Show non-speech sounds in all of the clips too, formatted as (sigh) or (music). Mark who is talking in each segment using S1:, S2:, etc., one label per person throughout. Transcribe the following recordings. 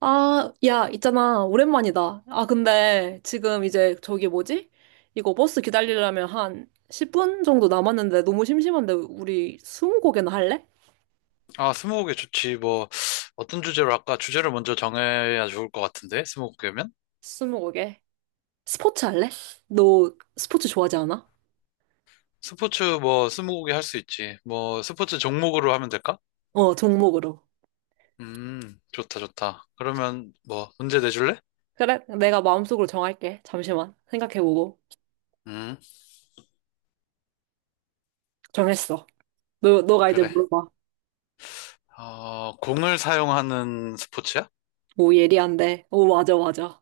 S1: 아, 야, 있잖아. 오랜만이다. 아, 근데 지금 이제 저기 뭐지? 이거 버스 기다리려면 한 10분 정도 남았는데 너무 심심한데 우리 스무고개나 할래?
S2: 아, 스무고개 좋지. 뭐, 어떤 주제로 할까? 주제를 먼저 정해야 좋을 것 같은데, 스무고개면?
S1: 스무고개. 스포츠 할래? 너 스포츠 좋아하지 않아?
S2: 스포츠 뭐, 스무고개 할 수 있지. 뭐, 스포츠 종목으로 하면 될까?
S1: 어, 종목으로.
S2: 좋다, 좋다. 그러면 뭐, 문제 내줄래?
S1: 그래, 내가 마음속으로 정할게. 잠시만. 생각해보고.
S2: 음,
S1: 정했어. 너가 이제
S2: 그래.
S1: 물어봐.
S2: 어, 공을 사용하는 스포츠야?
S1: 오, 예리한데. 오, 맞아, 맞아.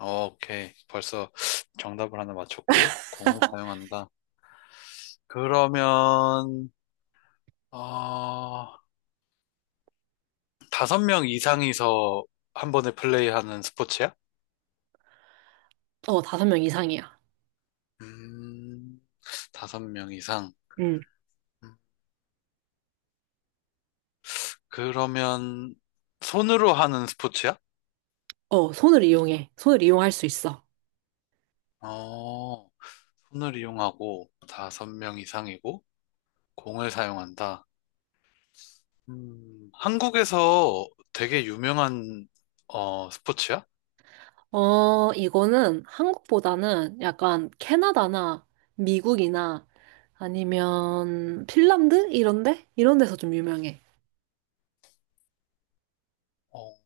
S2: 어, 오케이. 벌써 정답을 하나 맞췄고, 공을 사용한다. 그러면, 어, 다섯 명 이상이서 한 번에 플레이하는 스포츠야?
S1: 어, 다섯 명 이상이야.
S2: 음, 다섯 명 이상.
S1: 응.
S2: 음, 그러면 손으로 하는 스포츠야?
S1: 어, 손을 이용해. 손을 이용할 수 있어.
S2: 어, 손을 이용하고 다섯 명 이상이고 공을 사용한다. 한국에서 되게 유명한 어, 스포츠야?
S1: 어, 이거는 한국보다는 약간 캐나다나 미국이나 아니면 핀란드? 이런데? 이런 데서 좀 유명해.
S2: 어,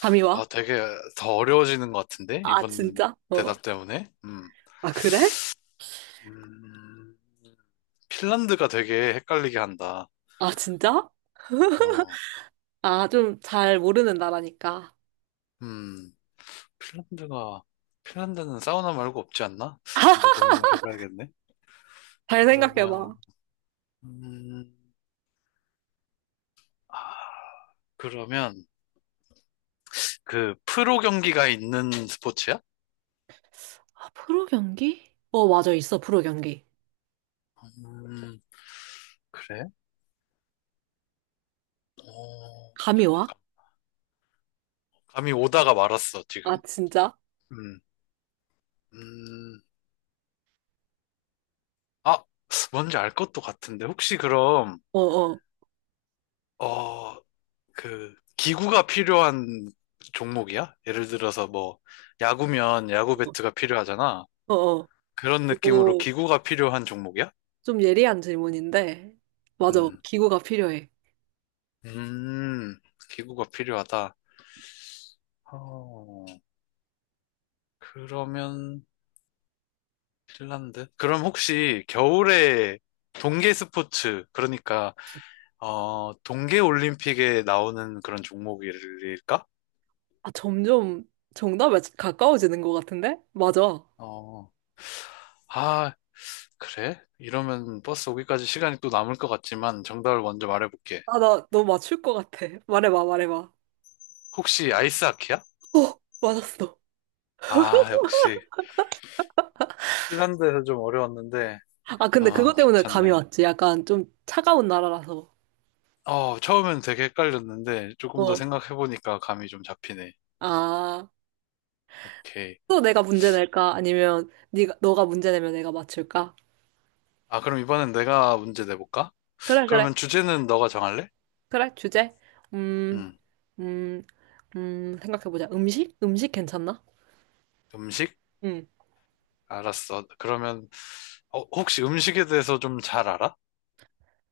S1: 감이 와?
S2: 아, 되게 더 어려워지는 것 같은데?
S1: 아,
S2: 이번
S1: 진짜? 어.
S2: 대답 때문에? 음.
S1: 아, 그래?
S2: 음, 핀란드가 되게 헷갈리게 한다.
S1: 아, 진짜?
S2: 어,
S1: 아, 좀 잘 모르는 나라니까.
S2: 음. 핀란드가, 핀란드는 사우나 말고 없지 않나? 좀 더
S1: (laughs)
S2: 고민을 해봐야겠네.
S1: 잘
S2: 그러면,
S1: 생각해봐.
S2: 음, 아, 그러면, 그, 프로 경기가 있는 스포츠야?
S1: 아, 프로 경기? 어, 맞아, 있어, 프로 경기.
S2: 음, 그래? 어,
S1: 감이 와?
S2: 감이 오다가 말았어,
S1: 아,
S2: 지금.
S1: 진짜?
S2: 음, 음, 아, 뭔지 알 것도 같은데. 혹시 그럼,
S1: 어, 어,
S2: 어, 그, 기구가 필요한 종목이야? 예를 들어서 뭐, 야구면 야구 배트가 필요하잖아.
S1: 어, 어.
S2: 그런 느낌으로
S1: 이거
S2: 기구가 필요한 종목이야?
S1: 좀 예리한 질문인데, 맞아,
S2: 음,
S1: 기구가 필요해.
S2: 음, 기구가 필요하다. 어, 그러면 핀란드? 그럼 혹시 겨울에 동계 스포츠, 그러니까 어, 동계 올림픽에 나오는 그런 종목일까?
S1: 아, 점점 정답에 가까워지는 것 같은데? 맞아.
S2: 어, 아, 그래? 이러면 버스 오기까지 시간이 또 남을 것 같지만 정답을 먼저 말해볼게.
S1: 아, 나 너 맞출 것 같아. 말해봐, 말해봐.
S2: 혹시 아이스하키야?
S1: 어, 맞았어.
S2: 아, 역시 핀란드에서 좀 어려웠는데,
S1: 아, 근데
S2: 아,
S1: 그것 때문에 감이
S2: 괜찮네.
S1: 왔지. 약간 좀 차가운 나라라서.
S2: 어, 처음엔 되게 헷갈렸는데 조금 더
S1: 어.
S2: 생각해보니까 감이 좀 잡히네.
S1: 아,
S2: 오케이.
S1: 또 내가 문제 낼까? 아니면 네가 너가 문제 내면 내가 맞출까?
S2: 아, 그럼 이번엔 내가 문제 내볼까?
S1: 그래, 그래.
S2: 그러면 주제는 너가 정할래?
S1: 그래, 주제. 음,
S2: 응.
S1: 음, 생각해보자. 음식? 음식 괜찮나?
S2: 음식?
S1: 응.
S2: 알았어. 그러면 어, 혹시 음식에 대해서 좀 잘 알아?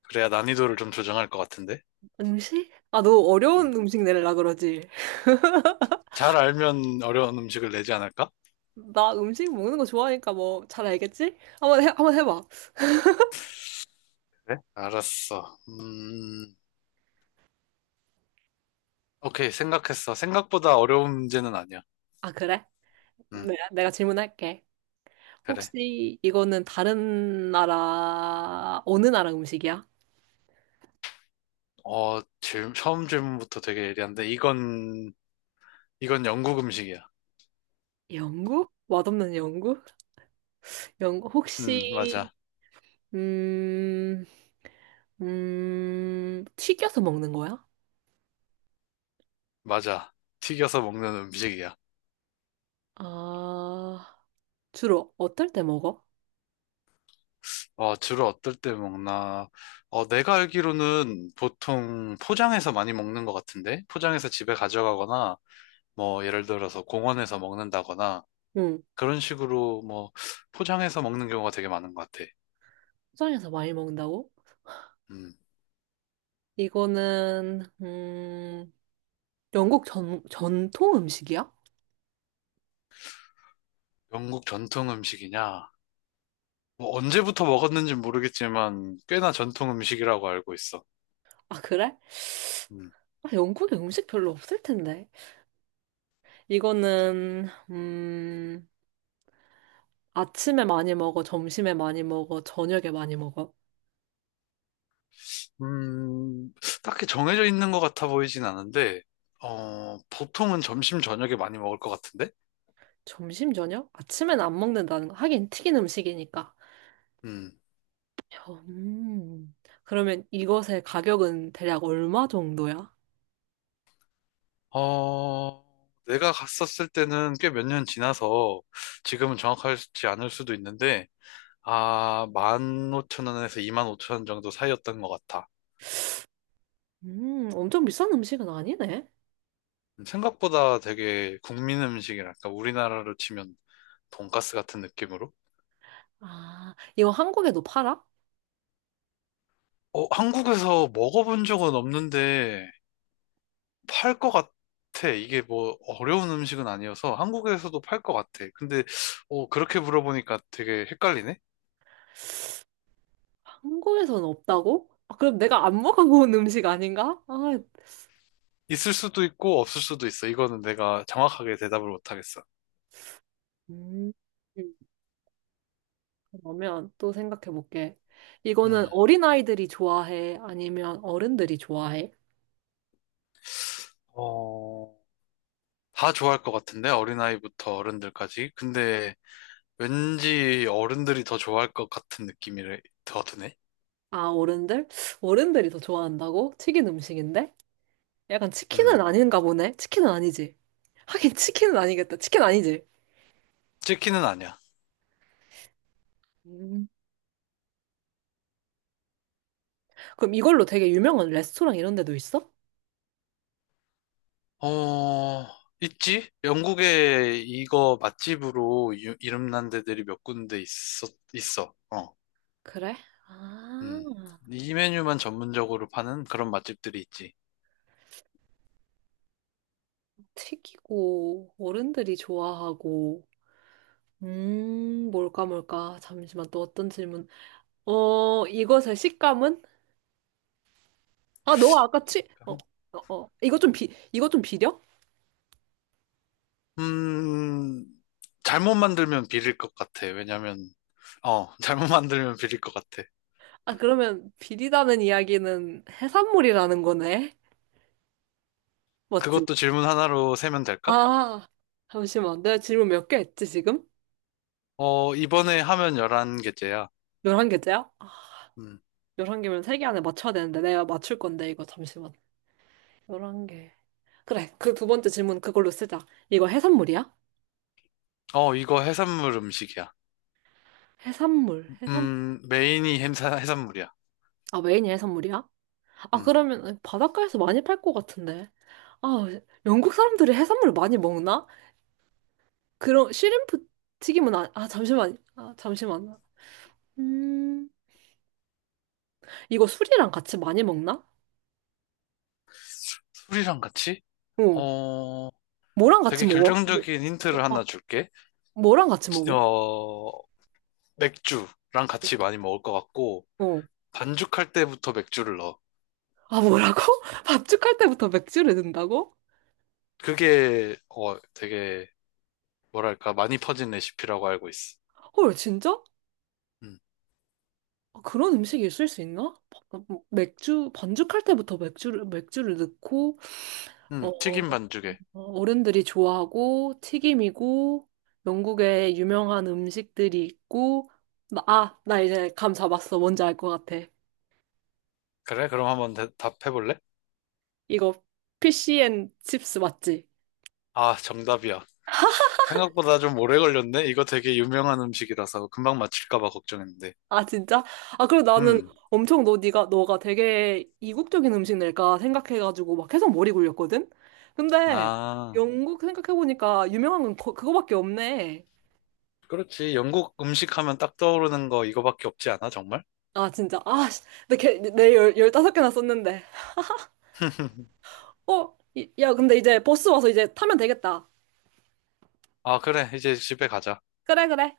S2: 그래야 난이도를 좀 조정할 것 같은데.
S1: 음식? 아, 너
S2: 응.
S1: 어려운 음식 내려라 그러지?
S2: 잘 알면 어려운 음식을 내지 않을까?
S1: 나 음식 먹는 거 좋아하니까 뭐 잘 알겠지? 한번 해, 한번 해봐.
S2: 그래? 알았어. 오케이. 생각했어. 생각보다 어려운 문제는 아니야.
S1: 아, 그래?
S2: 응,
S1: 네, 내가 질문할게.
S2: 그래.
S1: 혹시 이거는 다른 나라, 어느 나라 음식이야?
S2: 어, 처음 질문부터 되게 예리한데 이건 영국 음식이야.
S1: 영국? 맛없는 영국? 혹시,
S2: 맞아.
S1: 음, 튀겨서 먹는 거야?
S2: 맞아. 튀겨서 먹는 음식이야.
S1: 아, 주로 어떨 때 먹어?
S2: 어, 주로 어떨 때 먹나? 어, 내가 알기로는 보통 포장해서 많이 먹는 것 같은데? 포장해서 집에 가져가거나, 뭐, 예를 들어서 공원에서 먹는다거나,
S1: 응,
S2: 그런 식으로 뭐, 포장해서 먹는 경우가 되게 많은 것 같아.
S1: 포장해서 많이 먹는다고?
S2: 음,
S1: 이거는, 영국 전통 음식이야?
S2: 영국 전통 음식이냐? 뭐, 언제부터 먹었는지 모르겠지만, 꽤나 전통 음식이라고 알고 있어.
S1: 아, 그래?
S2: 음.
S1: 아, 영국에 음식 별로 없을 텐데. 이거는, 아침에 많이 먹어, 점심에 많이 먹어, 저녁에 많이 먹어.
S2: 음, 딱히 정해져 있는 것 같아 보이진 않은데, 어, 보통은 점심, 저녁에 많이 먹을 것 같은데?
S1: 점심, 저녁? 아침엔 안 먹는다는 거. 하긴 튀긴 음식이니까.
S2: 음,
S1: 음, 그러면 이것의 가격은 대략 얼마 정도야?
S2: 어, 내가 갔었을 때는 꽤 몇 년 지나서 지금은 정확하지 않을 수도 있는데, 아, 15,000원에서 25,000원 정도 사이였던 것 같아.
S1: 엄청 비싼 음식은 아니네.
S2: 생각보다 되게 국민 음식이랄까, 우리나라로 치면 돈가스 같은 느낌으로?
S1: 아, 이거 한국에도 팔아?
S2: 어, 한국에서 먹어본 적은 없는데, 팔 것 같아. 이게 뭐 어려운 음식은 아니어서 한국에서도 팔 것 같아. 근데 어, 그렇게 물어보니까 되게 헷갈리네.
S1: 한국에서는 없다고? 아, 그럼 내가 안 먹어본 음식 아닌가? 아,
S2: 있을 수도 있고 없을 수도 있어. 이거는 내가 정확하게 대답을 못 하겠어.
S1: 음. 그러면 또 생각해 볼게. 이거는
S2: 음.
S1: 어린아이들이 좋아해? 아니면 어른들이 좋아해?
S2: 어, 다 좋아할 것 같은데 어린아이부터 어른들까지. 근데 왠지 어른들이 더 좋아할 것 같은 느낌이 더 드네.
S1: 아, 어른들? 어른들이 더 좋아한다고? 튀긴 음식인데? 약간 치킨은
S2: 음.
S1: 아닌가 보네? 치킨은 아니지. 하긴 치킨은 아니겠다. 치킨 아니지.
S2: 치킨은 아니야.
S1: 음. 그럼 이걸로 되게 유명한 레스토랑 이런 데도 있어?
S2: 어, 있지? 영국에 이거 맛집으로 이름난 데들이 몇 군데 어 있어. 어.
S1: 그래?
S2: 음.
S1: 아,
S2: 이 메뉴만 전문적으로 파는 그런 맛집들이 있지.
S1: 튀기고, 어른들이 좋아하고. 뭘까, 뭘까. 잠시만, 또 어떤 질문. 어, 이것의 식감은? 아, 너 아까 치, 어, 어, 어. 이거 좀 비려?
S2: 음, 잘못 만들면 비릴 것 같아. 왜냐면, 어, (laughs) 잘못 만들면 비릴 것 같아.
S1: 아, 그러면 비리다는 이야기는 해산물이라는 거네? 맞지?
S2: 그것도 질문 하나로 세면 될까?
S1: 아, 잠시만. 내가 질문 몇 개 했지, 지금?
S2: 어, 이번에 하면 11개째야.
S1: 11개째야? 아,
S2: 음.
S1: 11개면 3개 안에 맞춰야 되는데, 내가 맞출 건데, 이거 잠시만. 11개. 그래, 그 두 번째 질문 그걸로 쓰자. 이거 해산물이야?
S2: 어, 이거 해산물 음식이야.
S1: 해산물,
S2: 메인이 해산물이야.
S1: 아, 메인이 해산물이야? 아,
S2: 음.
S1: 그러면 바닷가에서 많이 팔 것 같은데. 아, 영국 사람들이 해산물 많이 먹나? 그런 shrimp 튀김은 아 잠시만. 아, 잠시만. 음, 이거 술이랑 같이 많이 먹나?
S2: 술이랑 같이?
S1: 어.
S2: 어,
S1: 뭐랑 같이
S2: 되게
S1: 먹어?
S2: 결정적인 힌트를
S1: 어,
S2: 하나 줄게.
S1: 뭐랑 같이 먹어?
S2: 어, 맥주랑 같이 많이 먹을 것 같고,
S1: 어.
S2: 반죽할 때부터 맥주를 넣어.
S1: 아, 뭐라고? (laughs) 밥죽할 때부터 맥주를 넣는다고?
S2: 그게, 어, 되게, 뭐랄까, 많이 퍼진 레시피라고 알고 있어.
S1: 헐, 진짜?
S2: 음,
S1: 아, 그런 음식이 있을 수 있나? 맥주, 반죽할 때부터 맥주를 넣고, 어,
S2: 튀김 반죽에.
S1: 어른들이 좋아하고 튀김이고 영국의 유명한 음식들이 있고 아, 나 이제 감 잡았어. 뭔지 알 것 같아.
S2: 그래? 그럼 한번 답해볼래?
S1: 이거 피시앤 칩스 맞지?
S2: 아, 정답이야. 생각보다 좀 오래 걸렸네? 이거 되게 유명한 음식이라서 금방 맞힐까봐 걱정했는데.
S1: 아, 진짜? 아, 그리고 나는
S2: 음,
S1: 엄청 너 네가 너가 되게 이국적인 음식 낼까 생각해가지고 막 계속 머리 굴렸거든? 근데
S2: 아,
S1: 영국 생각해보니까 유명한 건 그거밖에 없네.
S2: 그렇지. 영국 음식 하면 딱 떠오르는 거 이거밖에 없지 않아, 정말?
S1: 아, 진짜. 아, 씨. 내, 개- 내 열, 15개나 썼는데.
S2: (laughs)
S1: 어? 야, 근데 이제 버스 와서 이제 타면 되겠다.
S2: 아, 그래. 이제 집에 가자.
S1: 그래, 그래.